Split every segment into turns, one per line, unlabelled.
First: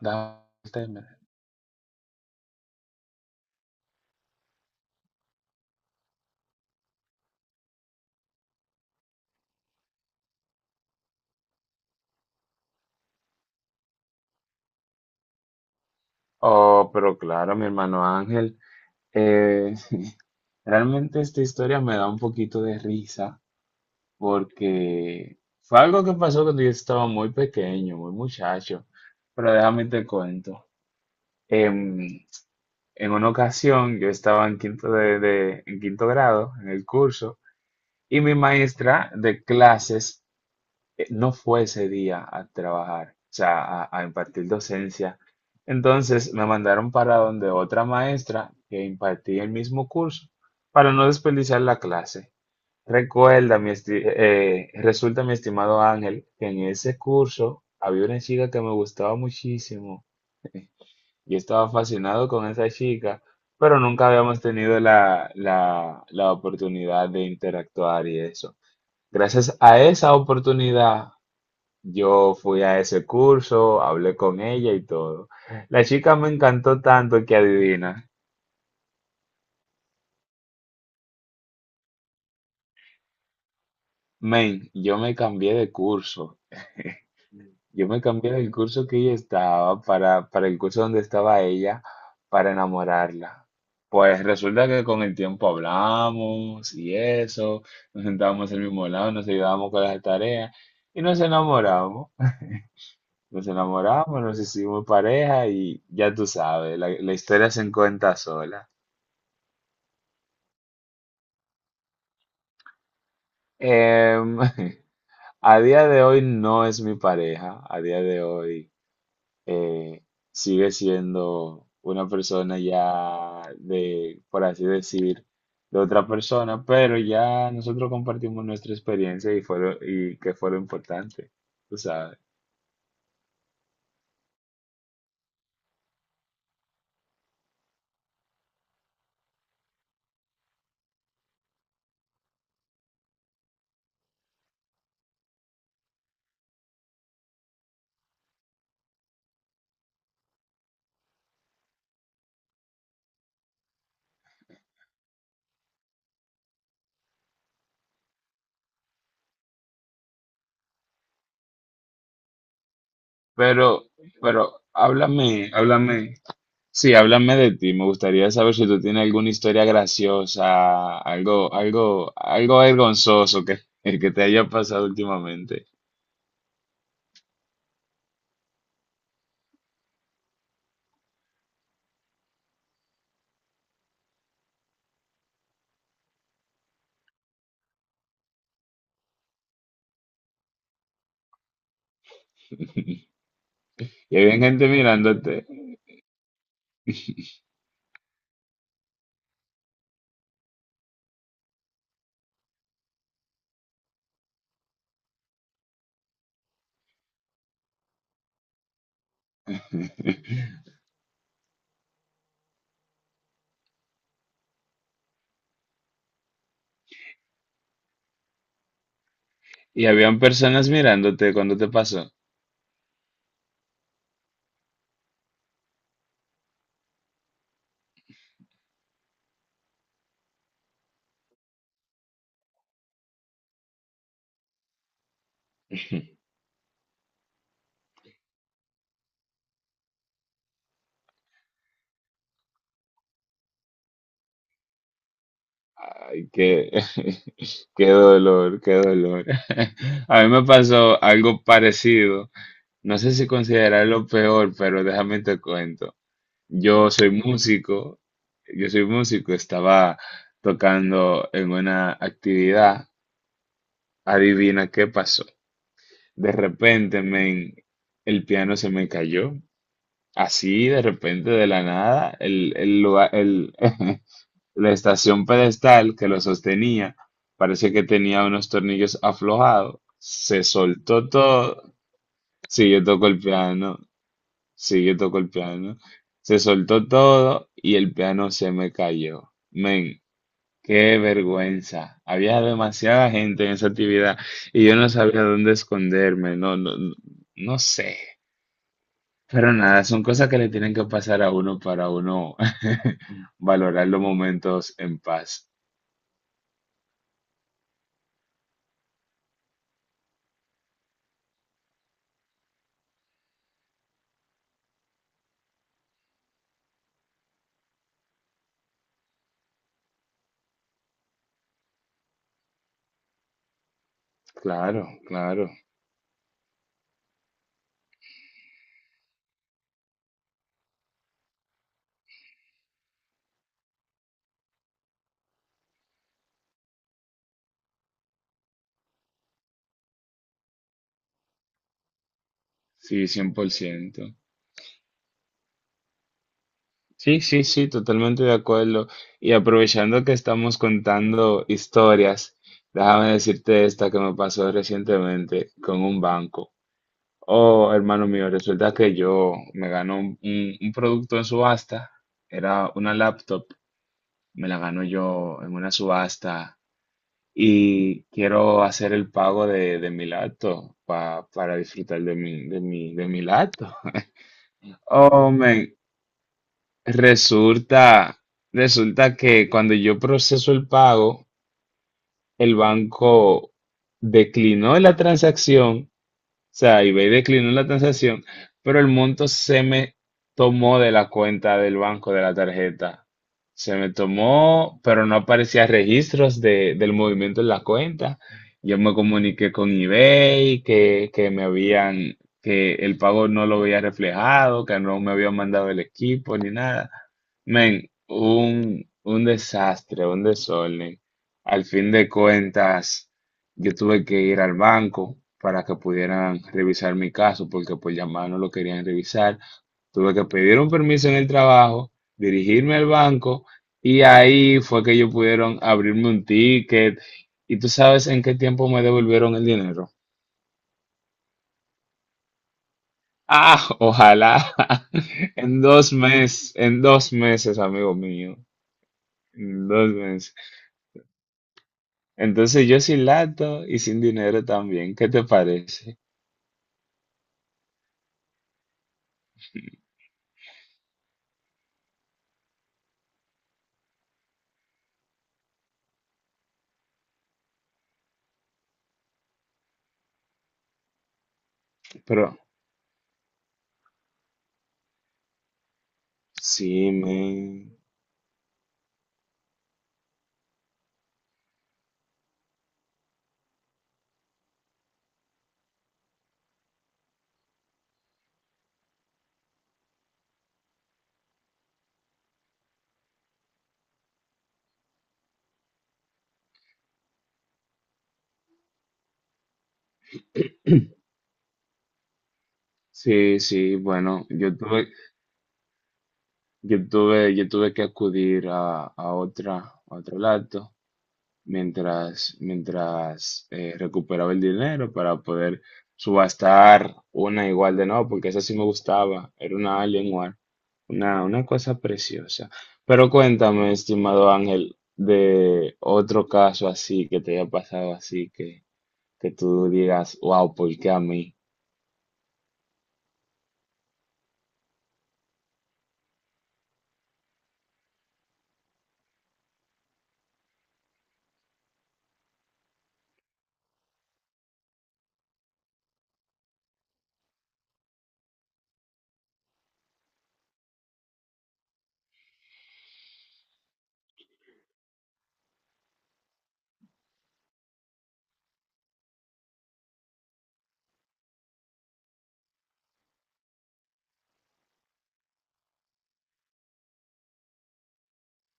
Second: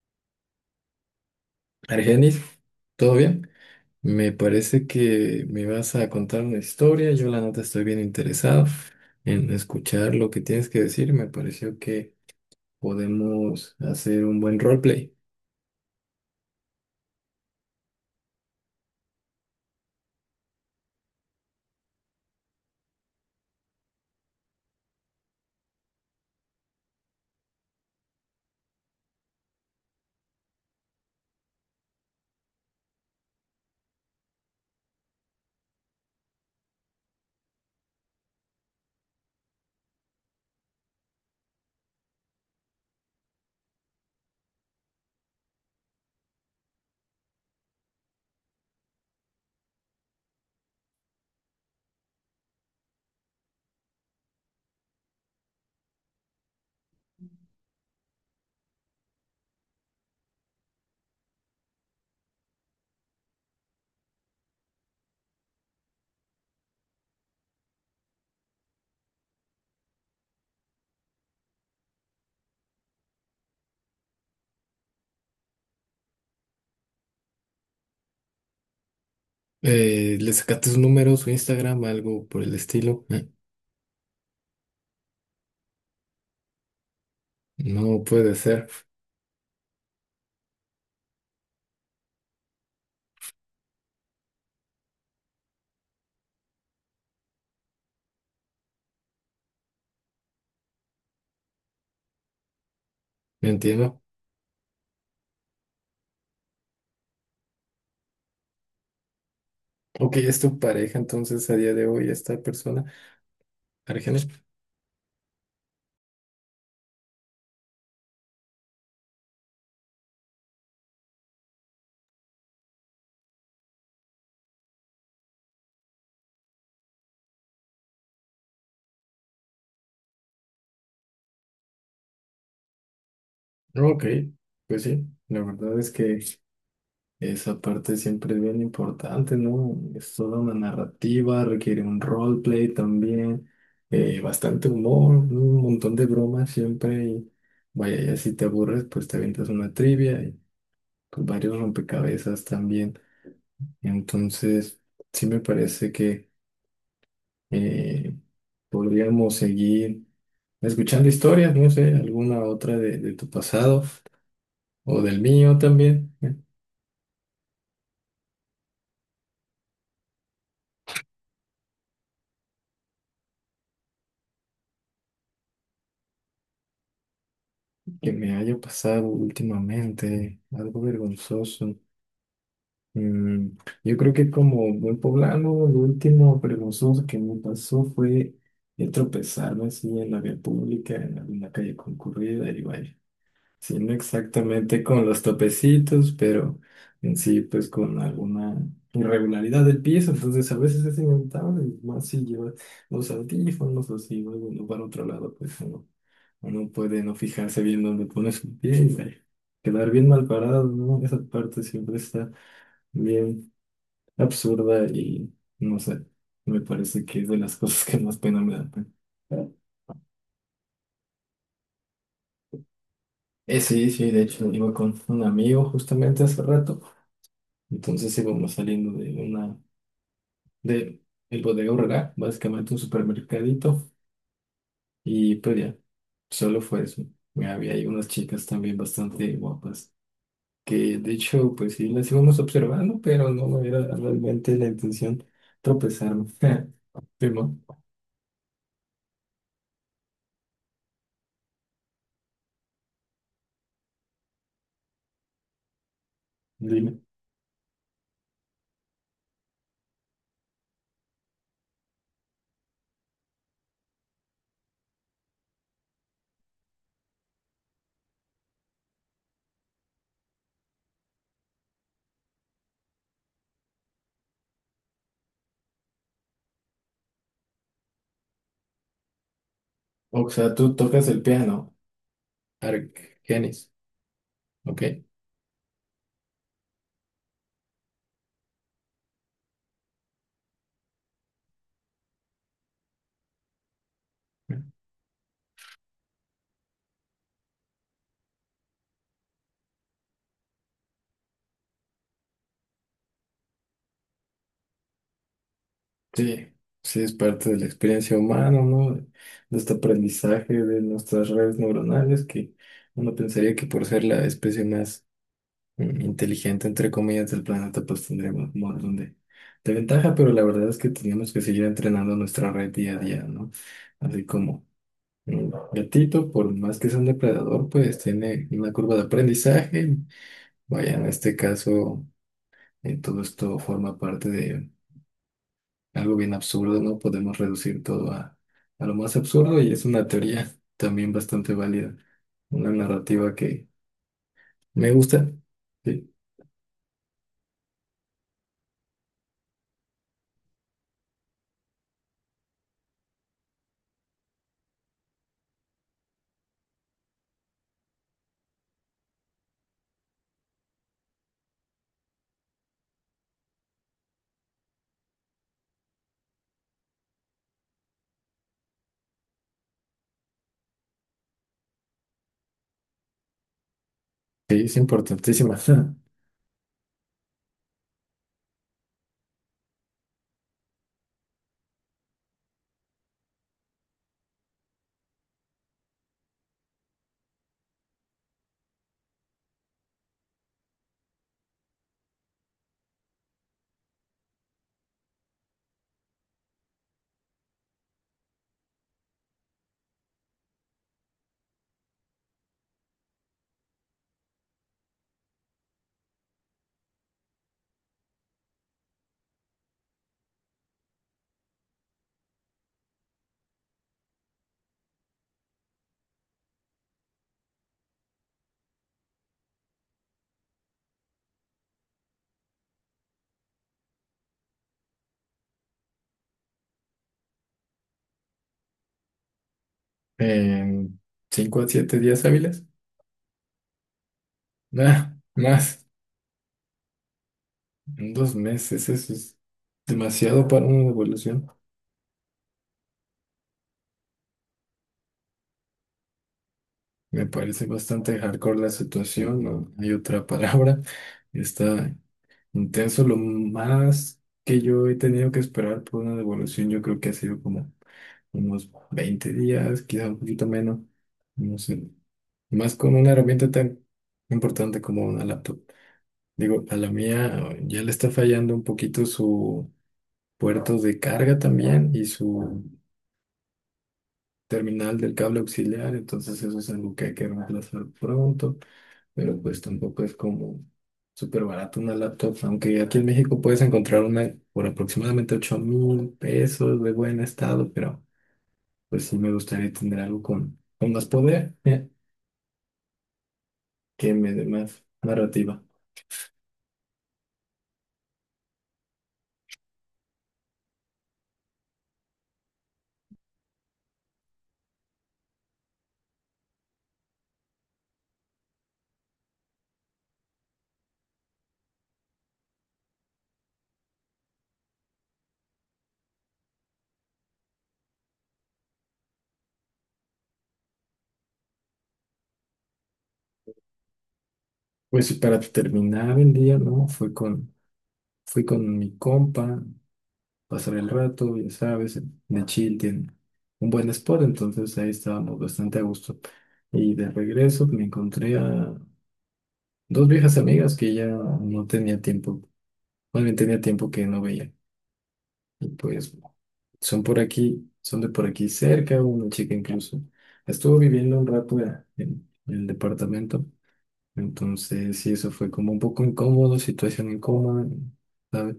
Dante
Argenis, ¿todo bien? Me parece que me vas a contar una historia. Yo la neta estoy bien interesado en escuchar lo que tienes que decir. Me pareció que podemos hacer un buen roleplay.
Oh, pero claro, mi hermano Ángel. eh, Realmente esta historia me da un poquito de risa porque fue algo que pasó cuando yo estaba muy pequeño, muy muchacho. Pero déjame te cuento. En, en una ocasión yo estaba en en quinto grado en el curso y mi maestra de clases no fue ese día a trabajar, o sea, a impartir docencia. Entonces me mandaron para donde otra maestra que impartía el mismo curso, para no desperdiciar la clase. Resulta, mi estimado Ángel, que en ese curso había una chica que me gustaba muchísimo. Yo estaba fascinado con esa chica, pero nunca habíamos tenido la oportunidad de interactuar y eso. Gracias a esa oportunidad yo fui a ese curso, hablé con ella y todo. La chica me encantó tanto que adivina.
¿Le sacaste su número, su Instagram, algo por el estilo?
Men, yo me cambié de curso. Yo me
No
cambié
puede
del
ser,
curso que ella estaba para el curso donde estaba ella para enamorarla. Pues resulta que con el tiempo hablamos y eso, nos sentábamos al mismo lado, nos ayudábamos con las tareas y nos enamoramos. Nos
no entiendo.
enamoramos, nos hicimos pareja y ya tú sabes, la historia se cuenta sola.
Ok, ¿es tu pareja entonces a día de hoy esta persona, Argenis?
Em, a día de hoy no es mi pareja, a día de hoy eh, sigue siendo una persona ya de, por así decir, de otra persona, pero ya nosotros compartimos nuestra experiencia y y que fue lo importante, tú sabes.
Ok, pues sí, la verdad es que... Esa parte siempre es bien importante, ¿no? Es toda una narrativa, requiere un roleplay también, bastante humor, un montón de bromas siempre. Y vaya, ya si te aburres, pues te avientas una trivia y pues, varios rompecabezas también. Entonces, sí me parece que eh, podríamos seguir escuchando historias, no sé, alguna otra de tu pasado
Pero, pero
o del
háblame,
mío también.
háblame. Sí, háblame de ti. Me gustaría saber si tú tienes alguna historia graciosa, algo vergonzoso que, que te haya pasado últimamente.
Que me haya pasado últimamente, algo vergonzoso. Mm, yo creo que como buen poblano, lo último vergonzoso que me pasó fue el tropezarme así en la vía pública, en alguna calle concurrida, y vaya, sí, no
Y había gente
exactamente con los
mirándote.
topecitos, pero en sí, pues con alguna irregularidad del piso, entonces a veces es inevitable, y más si llevas los audífonos o si vas de un lugar a otro lado, pues no, uno puede no fijarse bien dónde pone su pie y ay, quedar bien mal parado, ¿no? Esa parte siempre está bien absurda y no sé, me parece que es de las cosas que más pena me dan.
Y habían personas mirándote cuando te pasó.
Sí, sí, de hecho iba con un amigo justamente hace rato. Entonces íbamos saliendo de una, de el Bodega Aurrerá, básicamente un supermercadito, y pues ya, solo fue eso. Había ahí unas chicas también bastante guapas, que de hecho, pues sí, las íbamos observando, pero no me era realmente la intención tropezarme.
Ay, qué,
Primo,
qué dolor, qué dolor. A mí me pasó algo parecido. No sé si considerarlo peor, pero déjame te cuento. Yo
dime.
soy músico, yo soy músico, estaba tocando en una actividad, adivina qué pasó. De repente, men, el piano se me cayó, así de repente de la nada, la estación pedestal que lo sostenía, parece que tenía unos tornillos aflojados,
O
se
sea, tú
soltó
tocas el piano,
todo, sí, yo toco el
Argenis,
piano.
¿ok?
Sí, yo toco el piano. Se soltó todo y el piano se me cayó. Men, qué vergüenza. Había demasiada gente en esa actividad y yo no sabía dónde esconderme. No, no sé. Pero nada, son cosas que le tienen que pasar a uno para uno valorar los momentos en paz.
Sí, sí, es parte de la experiencia humana, ¿no? De este aprendizaje de nuestras redes neuronales, que uno pensaría que por ser la especie más inteligente, entre comillas, del planeta, pues tendríamos un montón de ventaja, pero la verdad es que teníamos que seguir entrenando nuestra red día a día, ¿no? Así como
Claro, claro.
un gatito, por más que sea un depredador, pues tiene una curva de aprendizaje. Vaya, en este caso, todo esto forma parte de algo bien absurdo, ¿no? Podemos reducir todo a lo más absurdo y es una teoría también bastante válida, una
Sí,
narrativa
cien por
que
ciento.
me gusta, sí,
Sí, sí, sí, totalmente de acuerdo. Y aprovechando que estamos contando historias, déjame decirte esta que me pasó recientemente con un banco. Oh, hermano mío, resulta que yo me ganó un producto en subasta, era una laptop, me la ganó yo en una subasta y quiero hacer el pago de mi laptop para disfrutar de mi laptop.
sí, es
Oh,
importantísima.
man, Resulta, resulta que cuando yo proceso el pago, el banco declinó la transacción sea, eBay declinó la transacción, pero el monto se me tomó de la cuenta del banco de la tarjeta. Se me tomó, pero no aparecía del movimiento en la cuenta. Yo me comuniqué con eBay que el pago no lo había reflejado, que no me habían mandado el equipo ni nada. Men, un desastre, un desorden. Al fin de cuentas. Yo tuve que ir al banco para que pudieran revisar mi caso porque por llamar no lo querían revisar. Tuve que pedir un permiso en el trabajo, dirigirme al banco y ahí fue que ellos pudieron abrirme un ticket. ¿Y tú sabes en qué tiempo me devolvieron el dinero?
En 5 a 7 días hábiles,
Ah, ojalá.
nada,
En
más,
2 meses, en dos meses, amigo
en dos
mío.
meses, eso es
En 2 meses.
demasiado para una evolución.
Entonces yo sin lato y sin dinero también. ¿Qué te parece?
Me parece bastante hardcore la situación, no hay otra palabra. Está intenso. Lo más que yo he tenido que esperar por una devolución, yo creo que ha sido como unos 20 días, quizá un poquito menos. No sé.
Pero
Más con una herramienta tan importante como una laptop. Digo, a la
sí, me...
mía ya le está fallando un poquito su puerto de carga también y su terminal del cable auxiliar, entonces eso es algo que hay que reemplazar pronto. Pero pues tampoco es como súper barato una laptop, aunque aquí en México puedes encontrar una por aproximadamente 8.000 pesos de buen estado, pero pues sí me gustaría tener algo con más poder,
Sí, sí,
que
bueno,
me dé más narrativa.
yo tuve que acudir a otra, a otro lado mientras recuperaba el dinero para poder subastar una igual de nuevo, porque esa sí me gustaba, era una Alienware, una cosa preciosa. Pero cuéntame, estimado Ángel, de otro caso así que te haya pasado así que tú digas, wow, ¿por qué a mí?
Pues y para terminar el día, ¿no? Fui con, fui con mi compa, pasar el rato, ya sabes, de chill tiene un buen spot, entonces ahí estábamos bastante a gusto. Y de regreso me encontré a dos viejas amigas que ya no tenía tiempo, más bien tenía tiempo que no veía. Y pues son por aquí, son de por aquí cerca, una chica incluso. Estuvo viviendo un rato en el departamento, entonces sí, eso fue como un poco incómodo, situación incómoda, ¿sabes?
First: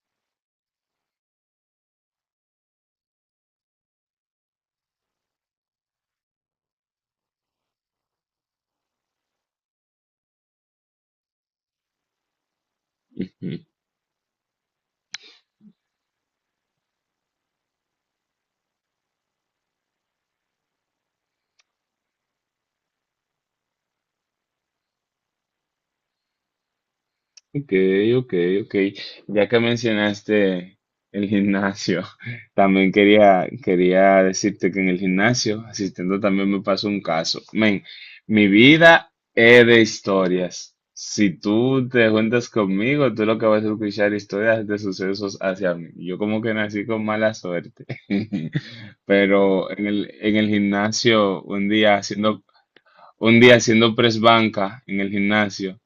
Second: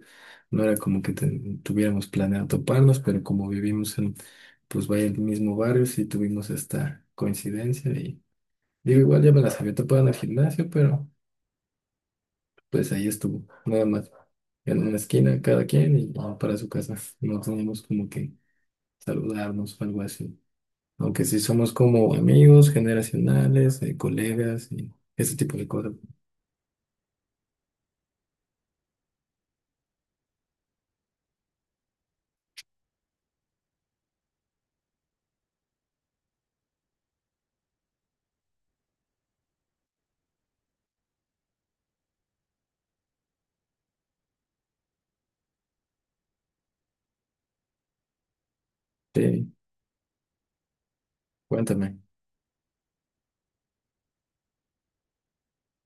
No era como que tuviéramos planeado toparnos, pero como vivimos en, pues vaya, el mismo barrio, sí tuvimos esta coincidencia y digo, igual ya me las había topado en el gimnasio, pero... pues ahí estuvo, nada más. En una esquina cada quien y ya para su casa. No teníamos como que saludarnos o algo así. Aunque sí somos como amigos generacionales, colegas y ese tipo de cosas.
Ok, ok, ok. Ya que mencionaste el gimnasio, también quería decirte que en el gimnasio, asistiendo también me pasó un caso. Men, mi vida es de historias. Si tú te juntas conmigo, tú lo que vas a escuchar historias de sucesos hacia mí. Yo como que nací con mala suerte.
Sí,
Pero en en el gimnasio,
cuéntame.
un día haciendo press banca en el gimnasio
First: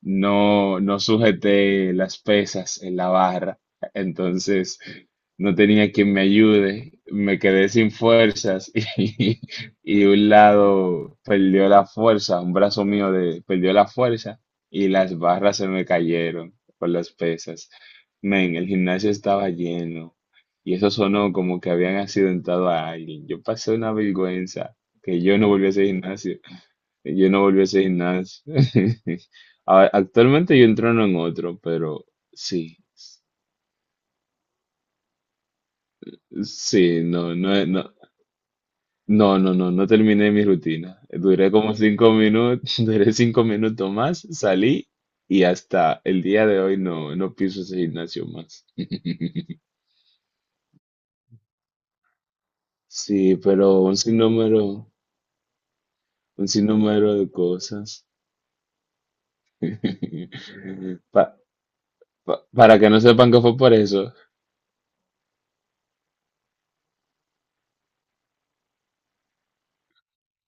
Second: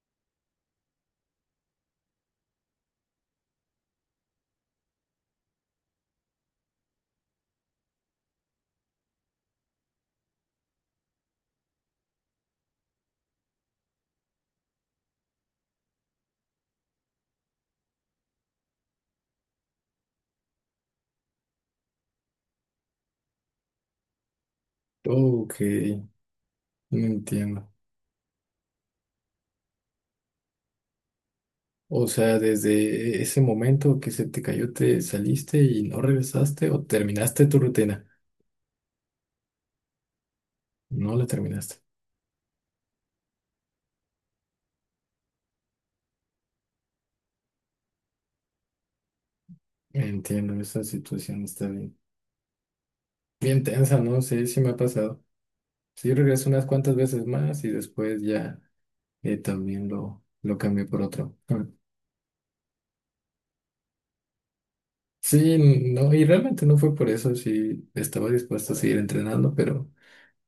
no, no sujeté las pesas en la barra, entonces no tenía quien me ayude, me quedé sin fuerzas y un lado perdió la fuerza, un brazo perdió la fuerza y las barras se me cayeron por las pesas. Men, el gimnasio estaba lleno y eso sonó como que habían accidentado a alguien. Yo pasé una vergüenza que yo no
Ok,
volví a ese gimnasio.
no
Yo no volví a
entiendo.
ese gimnasio. A- Actualmente yo entreno en otro, pero
O sea,
sí,
desde ese momento que se te cayó, te saliste y no regresaste o
sí, no,
terminaste
no,
tu
no,
rutina.
no, no, no, no terminé mi rutina.
No la
Duré como
terminaste.
5 minutos, duré 5 minutos más, salí y hasta el día de hoy no, no piso ese gimnasio más.
Entiendo, esa situación está bien.
Sí,
Bien
pero
tensa, ¿no? Sí, sí me ha pasado. Sí, regresé
un
unas cuantas
sinnúmero
veces
de
más y
cosas.
después ya también lo cambié por
Pa-
otro. Ah.
para que no sepan que fue por eso.
Sí, no, y realmente no fue por eso, sí estaba dispuesto a seguir entrenando, pero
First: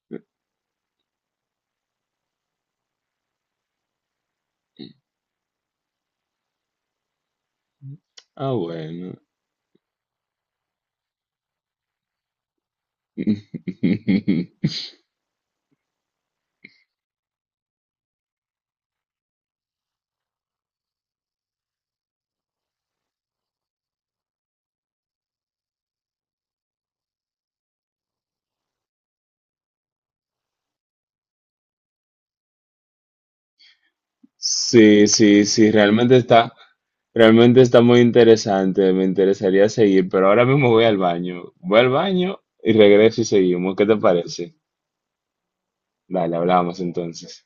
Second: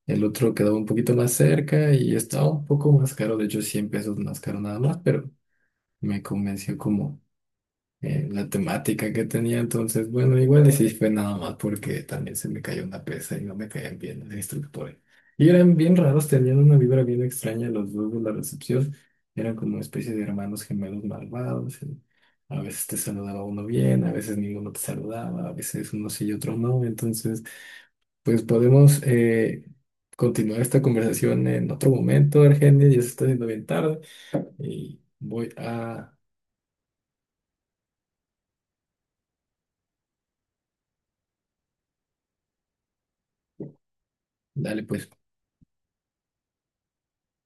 el otro quedaba un poquito más cerca y estaba un poco más caro, de hecho 100 pesos más caro nada más, pero me convenció como la
Ah,
temática
bueno.
que tenía. Entonces, bueno, igual y sí fue nada más porque también se me cayó una pesa y no me caían bien los instructores. Y eran bien raros, tenían una vibra bien extraña los dos de la recepción. Eran como una especie de hermanos gemelos malvados, y a veces te saludaba uno bien, a veces ninguno te saludaba, a veces unos sí y otros no. Entonces, pues podemos continuar esta conversación en otro momento, Argenia. Ya se está haciendo bien tarde y
Sí, sí,
voy
sí,
a...
realmente está muy interesante, me interesaría seguir, pero ahora mismo voy al baño y regreso y seguimos, ¿qué te parece?
Dale, pues.
Dale, hablamos entonces.